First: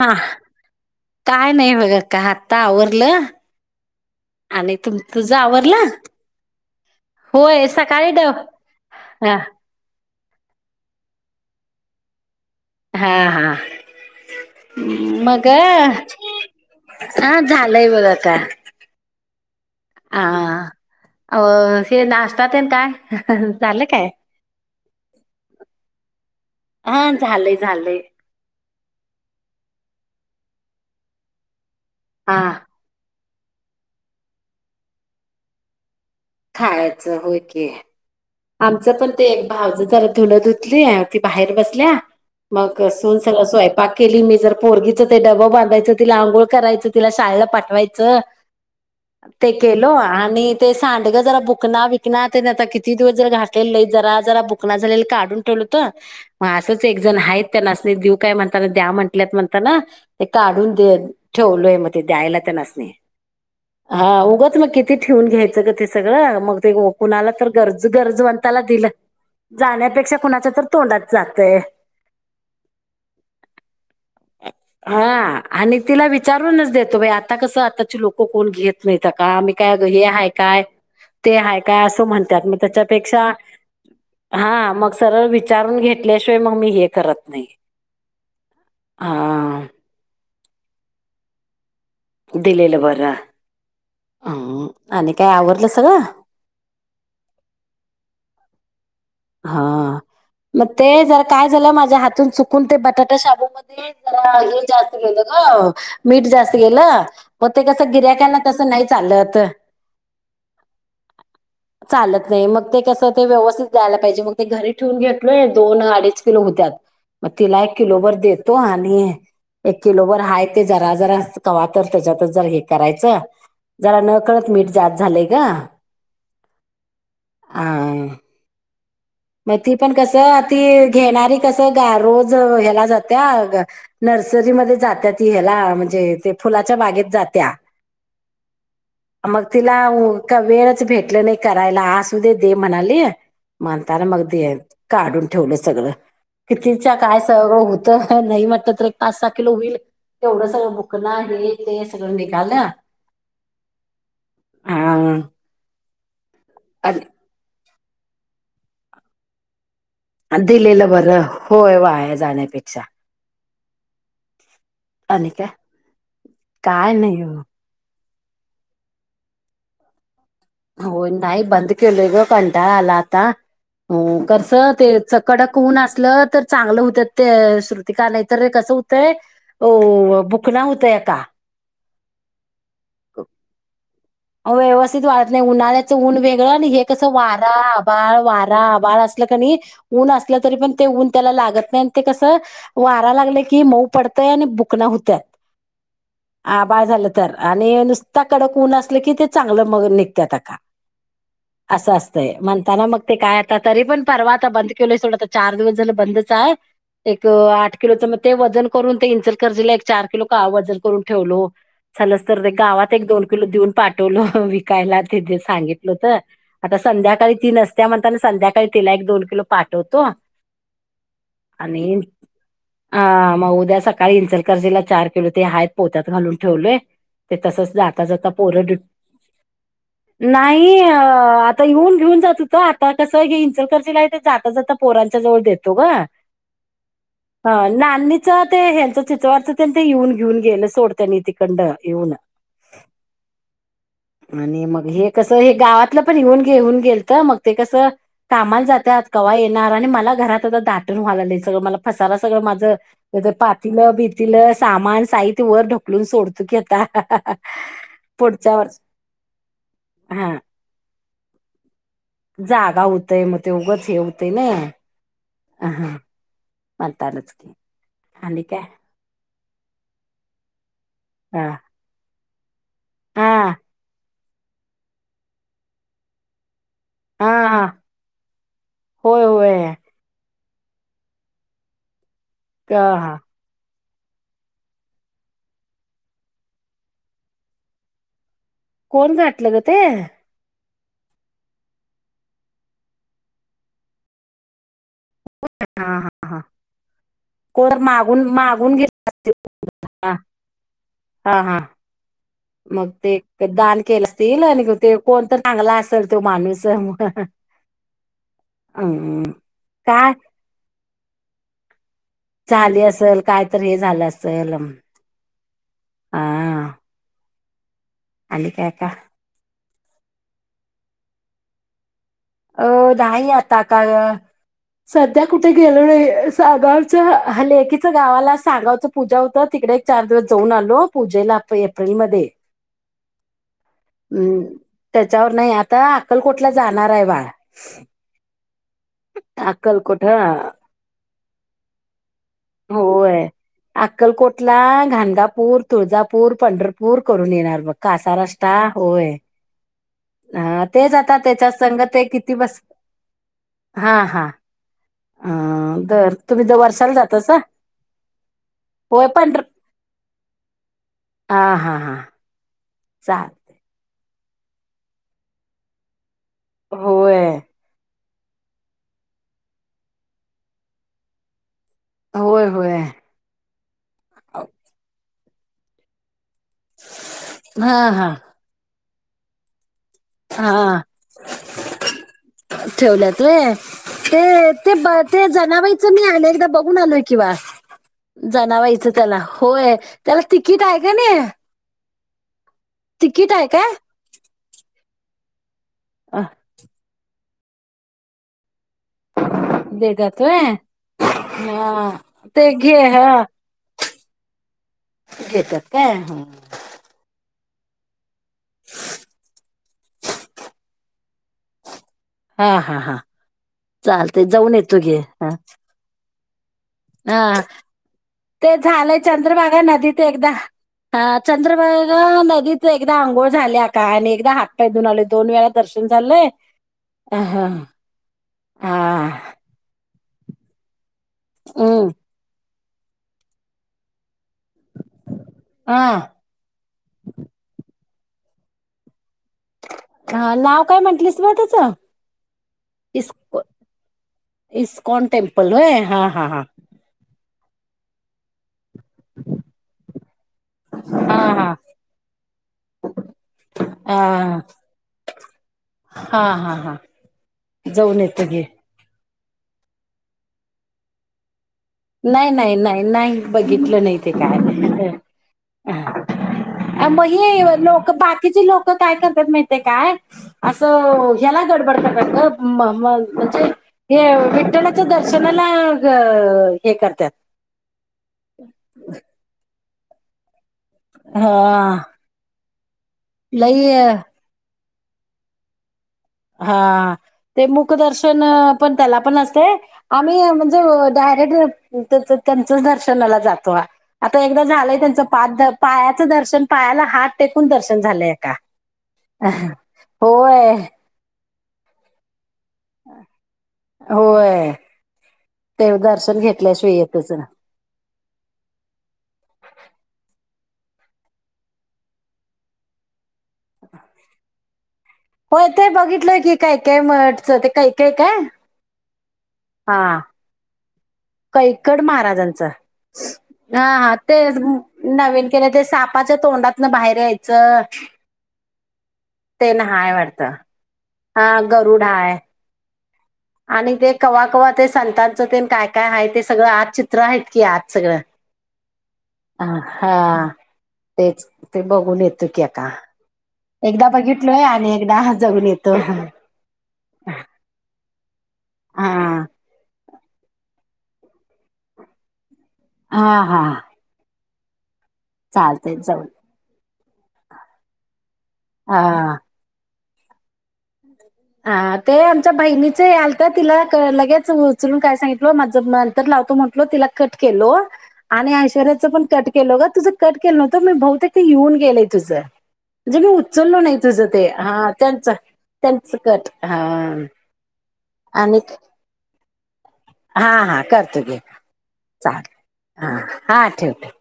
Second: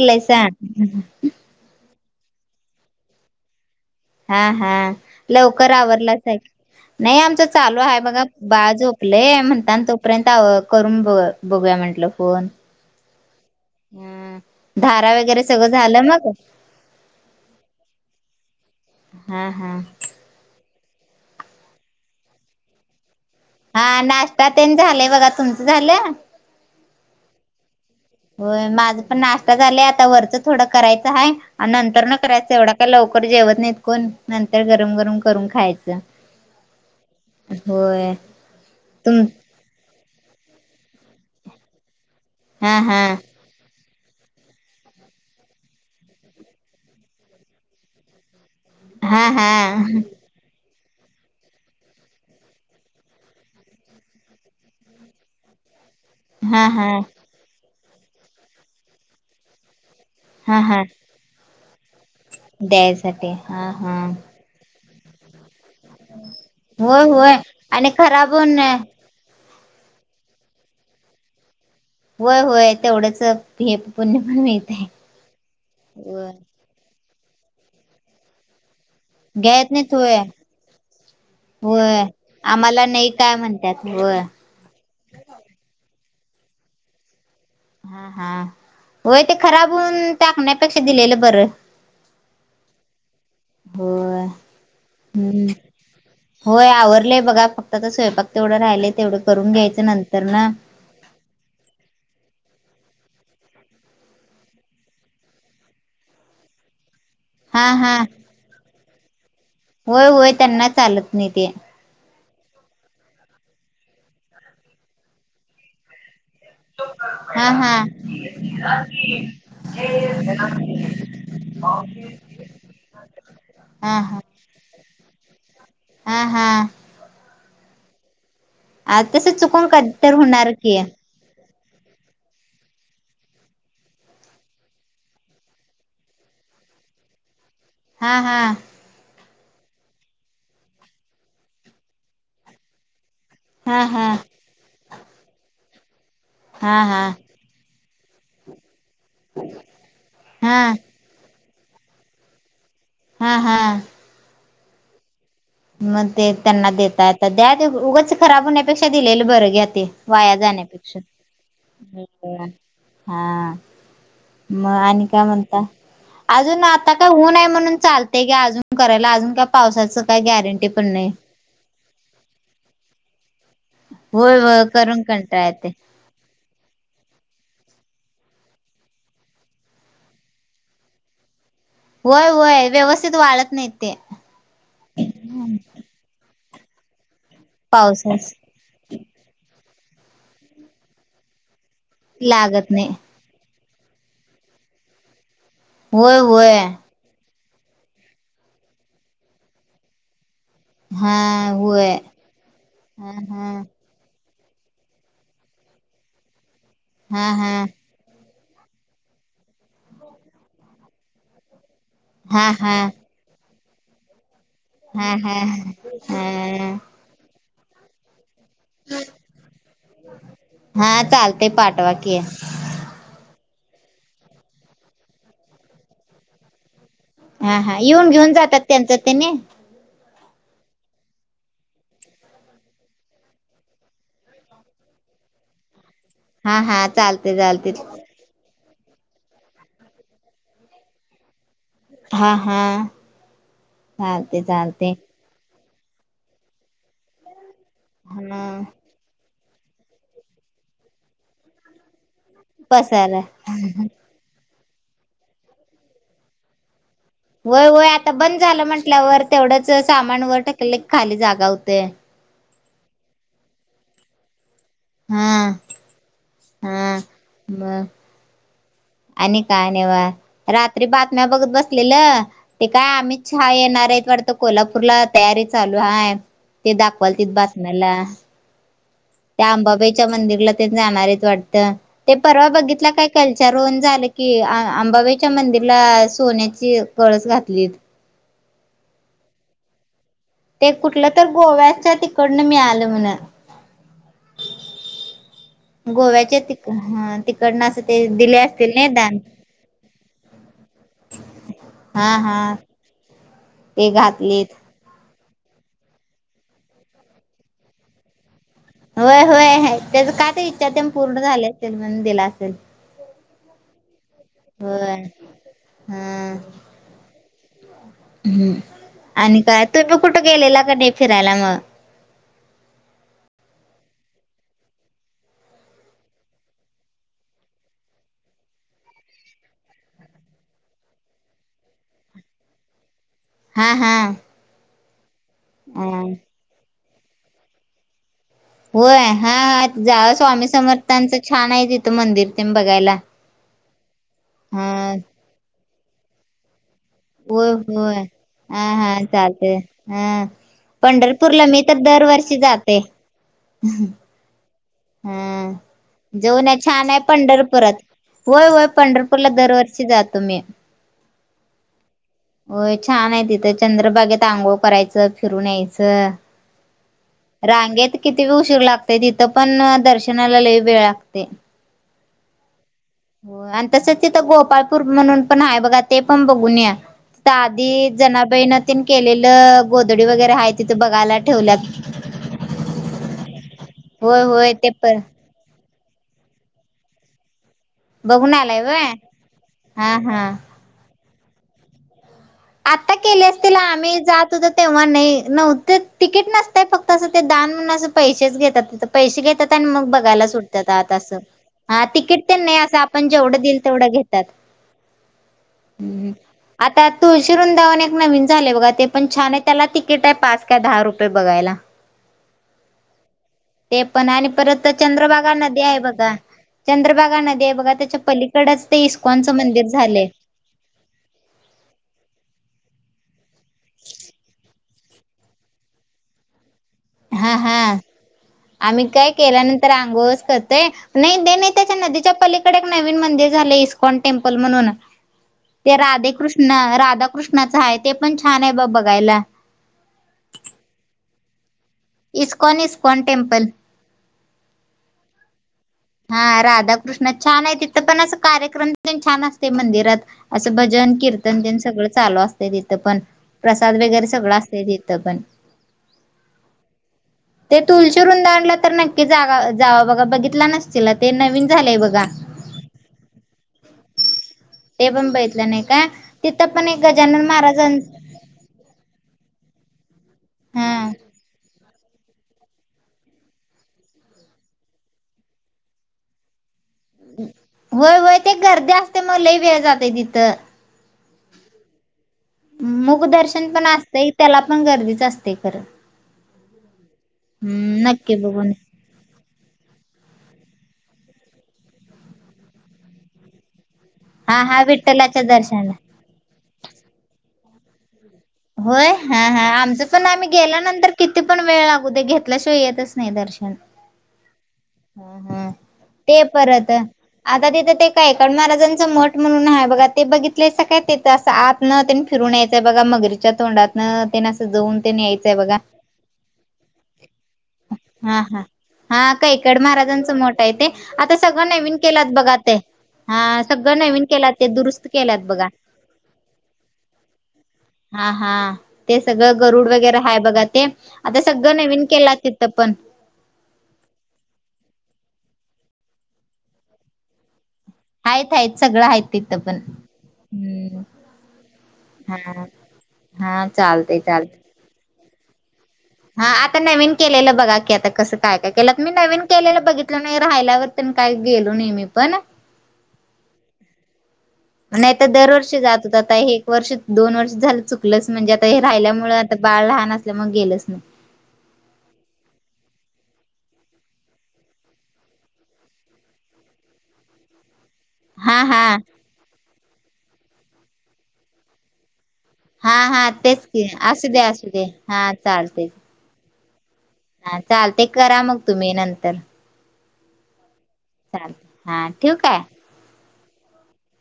हा काय नाही बघा का आत्ता आवरलं. हा हा आणि तुम तुझं लवकर आवरलं आवरलाच आहे. नाही आमचं होय चालू आहे सकाळी बघा डव बा हा झोपलेय म्हणता तो. पर्यंत करून बघूया म्हटलं फोन. हा हा ह धारा वगैरे मग. सगळं झालं मग हा झालंय बघ का. हा हा. आ श नाशता ते ना काय. ह. हा नाश्ता ते झालंय बघा तुमचं झालं हा झालंय झालंय. हो माझ पण नाश्ता झालाय आता वरचं थोडं करायचं आहे आणि नंतर न हा करायचं एवढा. लवकर जेवत नाहीत कोण नंतर गरम गरम करून खायचं. खायचं हो क. होय आमचं पण तुम ते एक भाव ज जरा धुल धुतली ती बाहेर बसल्या. हा मग हा सन स असो आहे पा. केली मी जर पोरगीचं ते डबा बांधायचं तिला आंघोळ करायचं तिला शाळेला पाठवायचं. हा हा ते केलो आणि ते सांडगं जरा बुकना विकनाने आ किती. दिस जर घले नाही जरा जरा बुकणा झाले काढून ठेवलं होत मग हा असंच हा एक जण आहेत. चणी देऊ काय म्हणता द्या म्हटत म्हणताना ते हा काढून हा ठेवलोय मग ते द्यायला. हा उग मग कि. ठेवून घ्यायचं ग ते सगळं मग ते होय कुणाला होय तर गरज आणि खराब होऊन गरजवंताला दिलं. जाण्यापेक्षा कुणाच्या तर तोंडात जातय.... होय होय तेवढंच हे पुण्य पण मिळतय. हा आणि तिला होय विचारूनच देतो आ.... आता कसं..... आ लोक कोण घेत नाही का आम्ही घ्या येत काय नाहीत हे होय आहे काय ते आहे काय असं होय म्हणतात म.... आम्हाला नाही त्याच्यापेक्षा काय म्हणत्यात होय हा मग.... सरळ विचारून घेतल्याशिवाय मग मी हे करत नाही.... हा हा होय ते हा खराब होऊन टाकण्यापेक्षा दिलेलं बरं..... दिलेलं बर होय आणि काय हम्म आवरलं सगळं. होय आवरलंय बघा फक्त आ स्वयंपाक तेवढं राहिलंय तेवढं.... करून हा घ्यायचं नंतर न मग ते जर काय झालं माझ्या हातून चुकून ते बटाटा शाबूमध्ये.... जरा हे जास्त गेलं का मीठ जास्त गेलं.... पग ते हा कसं हा गिर्याकला तसं नाही चालत.... होय होय त्यांना चालत नाही ते चालत नाही मग ते कसं ते व्यवस्थित जायला पाहिजे मग ते घरी ठेवून घेतलोय दोन अडीच किलो होते.... मग हा तिला हा एक किलोवरर देतो आणि.... एक किलोवरर हाय ते जरा जरा कवा तर त्याच्यात जर हे करायचं हा जरा न..... हा कळत मीठ जात झालंय का? हा हा..... हम..... आज तस.... मग ती पण कसं ती घेणारी कसं ग रोज ह्याला जाते.... नर्सरीमध्ये जात्या ती ह्याला म्हणजे ते फुलाच्या बागेत जात्या.... हा हा..... मग तिला का वेळच भेटलं नाही करायला आ असू दे दे म्हणाली..... हा म्हणताना हा मग काढून ठेवलं सगळ किती हा हा काय? सगळं होत नाही मटत तर एक पाच सहा किलो होईल तेवढं हा सगळं ब.... चुकना हे ते सांगून नि गा..... हा हा.... ह.... मग ते त्यांना देता येत द्या ते उगच खराब होण्यापेक्षा दिलेलं बरं घ्या ते.... वाया दिलेलं जाण्यापेक्षा बरं होय वाया जाण्यापेक्षा हा..... मग आणि काय म्हणता अजून आता काय ऊन आहे म्हणून चालत.... ते का अजून करायला अजून का पावसाचं काय गॅरंटी.... हो नाही बंद केलं ग कंटाळ आला आता... हो होय कस होय ते करून कंटाळा चकडक येतोय होऊन असलं तर.... चांगलं होत ते श्रुतिक नाही तर र कसं होतंय.... बुकणा होतय का? होय होय व्यवस्थित वाळत नाही ते.... अ व्यवस्थित वाढत नाही उन्हाळ्याचं ऊन वेगळं आणि हे कसं वारा आभाळ पावसाच वारा आभाळ अस.... ऊन असलं तरी पण ते ऊन त्याला लागत नाही ते कस लागत नाही वारा लागलं की मऊ पड.... बुक होत्या होय होय आभाळ झाल की, तर आणि नुसता कड कोण असल की ते चांगलं मग निघतत्या का.... हा असं होय असतय म्हणताना मग हा ते काय हा आता तरी पण... परवा आता बंद केलंय थोडस आता चार दिवस झालं बंदच आहे हा एक हा आठ... किलोच मग ते वजन करून ते इचकरंजी ला एक चार किलो का वजन करून ठेवलो. झालंस हा तर ते हा गावात एक दोन किलो देऊन पाठवलं विका. हा सांगितल हा आता संध्याकाळी ती नसतिया म्हण संध्या... का तिला एक दोन किलो पाठवतो हा चालते पाठवा आणि.... की हा मग उद्या सकाळी इंचलकरजीला चार किलो ते आहेत पोत्यात घालून ठेवलेय... हा हा येऊन घेऊन जातात त्यांचं त्यांनी...... नाही अ आता येऊन घेऊन जात होत आता कसं आहे इंचलकरचे लाईट आहे जाता जाता. पोरांच्या जवळ देतो ग. हा हा चालते चालते. चं ते हेंच चित्रथ त्यांचं ते येऊन घेऊन गेलं सोड तनी तिकंड येऊन हा हा चालते आणि मग चालते हे कसं हे गावातलं पण येऊन घेऊन गेलत मग ते कस हा कामाला जातात कव्हा येणार आणि मला घरात आता दाटून व्हायला लागलंय सगळं मला पसाराच सगळं माझ पसार ह्याज पातलं बी तिलं सामान साहित्य वर ढकलुन सोडतु की आता. होय होय आता बंद पुढच्या झालं वर्ष म्हंटल्यावर तेवढंच सामान हा वर ढकलं की खाली जागा होतय. जागा होतय मग ते उगच हे होतय नय हा हा म्हणतानाच की ब आणि काय आणि का नाय व रात्री बातम्या बघत हा बस केल ते काय आमित शहा हा येणार येत वाड कोल्हापुरला तयारी चालु हाय ते दाखवाल तीत हा बातम्याला होय त्या होय अंबाबाईच्या मंदिरला ते जाणारच वाटतं ते परवा बघितला काय हा कॅल विचारून झालं की आ आंबाबाईच्या मंदिरला सोन्याची कळस घातलीत. कोण घातलं ग ते ते कुठलं तर गोव्याच्या तिकडनं मिळालं म्हण. हा हा हा गोव्याच्या तिक हा तिक. कडन कोण अस ते मागून दिले असतील मागून नाय घेतलं दान असतील हा हा हा हा हा मग ते दान ते केलं असतील घातलीत आणि ते. कोणतर चांगला असल तो माणूस म होय होय त्याच काय का इच्छा तेन पूर्ण झाले असतीन म्हणून दिला अस झाली असेल काय तर हे झालं अस होय हा आणि हं काय का आणि काय तुम्ही कुठं गेलेला का नाय फिरायला मग अ नाही आता काय सध्या कुठे गेलो नाही सागावच ह लेकीचा गावाला सागावच पुजा होत तिकडे एक चार दिवस जाऊन आलो पुजेला एप्रिलमध्ये हा हा हम्म त्याच्यावर नाही आता अ अक्कलकोटला जाणार आहे बा होय हा हा जा स्वामी समर्थांच छान आहे तिथ मंदिर तेन बघ होय अक्कलकोटला घानगापुर, तुळजापुर, पंढरपुर होय होय हा हा होय चालतय हा हा तेच आता पंढरपुरला त्याच्या मी तर संग ते किती दरवर्षी बस जाते. हा हा हा. दर अ तुम्ही जाऊन दर या छान वर्षाला आहे जात पंढरपुरात होय होय पंढरपुरला पंढर दरवर्षी जातो मी. हा हा हा होय छान आहे चाल तिथं चंद्रभागेत आंघोळ करायचं फिरून यायचं होय रांगेत कितीक उशीर लागते तिथं पण दर्शनाला लय वेळ लागतय. होय होय हो आणि तसच तथं गोपाळपूर म्हणून पण हाय बघा ते पण बघून या तिथं हा आधी हा जनाबाई न तेन केलेलं गोधडी वगैरे आहे तिथे हा बघायला ठेवल्यात ठेवल्यात व्हय ते होय होय ते पण ते जनाबाई मी आले एकदा बघुन आलोय की बा बघून आलाय जनाबाईच व्हय त्याला होय हा त्याला हा. तिकीट आहे का नाई. आता केले आहे असतील काय आम्ही जात होत तेव्हा नई नव्हते तिकीट नसतय फक्त असं ते दान म्हणुन असं पैसेच घेतात पैसे घेतात आणि मग देतात बघायला व्हय सोडत्यात आता असं. हा तिकीट तर ते नाही असं घे आपण हा जेवढं दिईल तेवढं घेत घेतात काय ह् आता तुळशी वृंदावन एक नवीन झाले बघा ते पण छान आहे त्याला तिकीट आहे पाच का दहा रुपये बघायला. हा हा हा ते पण चालते आणि जाऊन परत येतो घे हा चंद्रभागा नदी आहे बघा. चंद्रभागा हा नदी आहे बघा त्याच्या पलीकडच ते झालंय इस्कॉनचं चंद्रभागा मंदिर नदीत झालंय एकदा चंद्रभागा नदीत एकदा अंघोळ झाल्या काय आणि एकदा हातपाय धुवून आलोय दोन वेळा दर्शन झालंय. हा हा आम्ही हा काय केल्यानंतर आंघोळच करते, नाही त्याच्या हम्म नदीच्या पलीकडं कड नवीन मंदिर झालय इकॉन टेम्पल म्हणून ते हा राधेकृष्ण ना राधाकृष्णाच आहे ते पण छान आहे बग बघायला. हा नाव काय म्हंटलेस मग त्याचं? इस्कॉन इस्कॉन इस्क टेम्पल इस्कॉन टेमपल व्हय हा राधाकृष्ण छान आहे तिथं पण अस कार्यक्रम तेन छान असतय मंदिरात असं भजन हा कीर्तन हा दिन सगळं चालू असतं तिथं पण प्रसाद अ वगैरे सगळं असत तिथं पण हा हा हा ते जाऊन तुलशी येतो घे वृंदावन तर नाही. जागा जा बघा बघितला नसतील ते नवीन झालेय बघ. नाही नाही नाही नाही बघितलं नाही ते काय ते पण बघितलं नाही काय तिथं पण एक मग गजानन हे महाराजांच लोक बाकीचे लोक काय करत्यात माहिती आहे काय अस हा ह्याला म्हणजे हे विठ्ठलाच्या दर्शनाला हे करतात. होय होय ते गर्दी असते मग लै वेळ जातय तिथं हा मुख दर्शन पण असतय त्याला पण गर्दीच असते खरं हा ते हम्म नक्की मुखदर्शन बघून पण त्याला पण असते. आम्ही म्हणजे डायरेक्ट त्यांचच दर्शनाला जातो. आता हा एकदा हा झालंय त्यांचं विठ्ठलाच्या पा दर्शनाला पायाचं दर्शन पायाला हात टेकून दर्शन झालंय अक्का होय हा हा आमचं पण आम्ही गेल्यानंतर किती पण वेळ लागूद्या घेतल्याशिवाय येत नाही. ते स्नेहदर्शन होय. ह हा ते दर्शन परत घेतल्याशिवाय येतच ना आता तिथं ते कैकाडी महाराजांचं मठ म्हणून आहे बघा ते बघितलयसा काय ते असं आत न फिरून यायचंय बघा मगरी च्या तोंडातन तेन अस जाऊन ते न यायचंय होय बघा ते बघितलंय की काय काय मठचं ते कैकय काय हा हा हा कैकाडी हा महाराजांचं मठं आहे ते आता सगळं नवीन कैकड केल्यात बघा महाराजांचं ते हा सगळं हा नवीन ते केलात दुरुस्त केल्यात नवीन बघा केलं ते सापाच्या तोंडातन बाहेर यायचं. हा हा ते सगळं ते ना गरुड वगैरे हाय वाटतं बघा ते आता हा सगळं गरुड नवीन हाय केलं तिथं पण आणि ते कवा कवा ते संतांचं तेन काय काय आहे ते सगळं आत चित्र आहेत की आत सगळं आहेत आहेत सगळं आहेत तिथं अ पण हा हम्म तेच ते बघून येतो हा की का हा एकदा चालतय चालतय बघितलोय आणि एकदा जाऊन येतो. [unintelligible] हा आता नवीन केलेलं बघा की आता कसं काय काय केलं मी नवीन केलेलं बघित नाही राहिल्यावर काही गेलो नाही मी पण हा हा नाहीतर दरवर्षी चालतय जात होत जाऊन आता हे एक वर्ष दोन वर्ष झालं चुकलंच म्हणजे आता हे हा राहिल्यामुळे आता बाळ लहान असल्या मग गेलंच नाही. हा ते आमच्या बहिणीच आलत तिला लगेच उचलून काय सांगितलं माझं नंतर लावतो म्ह तिला कट केलो. आणि हा हा ऐश्वर्याचं पण कट केल ग तुझं कट केलं नव्हतं मी बहुतेक येऊन गेलंय तुझं हा म्हणजे मी हा तेच उचललो की नाही तुझं असू दे ते असू दे हा त्यांच [unintelligible] सकट हा हा चाल ते करा आणि मग तुम्ही नंतर हा हा करतो घे चालते हा ठेवू चाल काय हा हा ठेव ठेव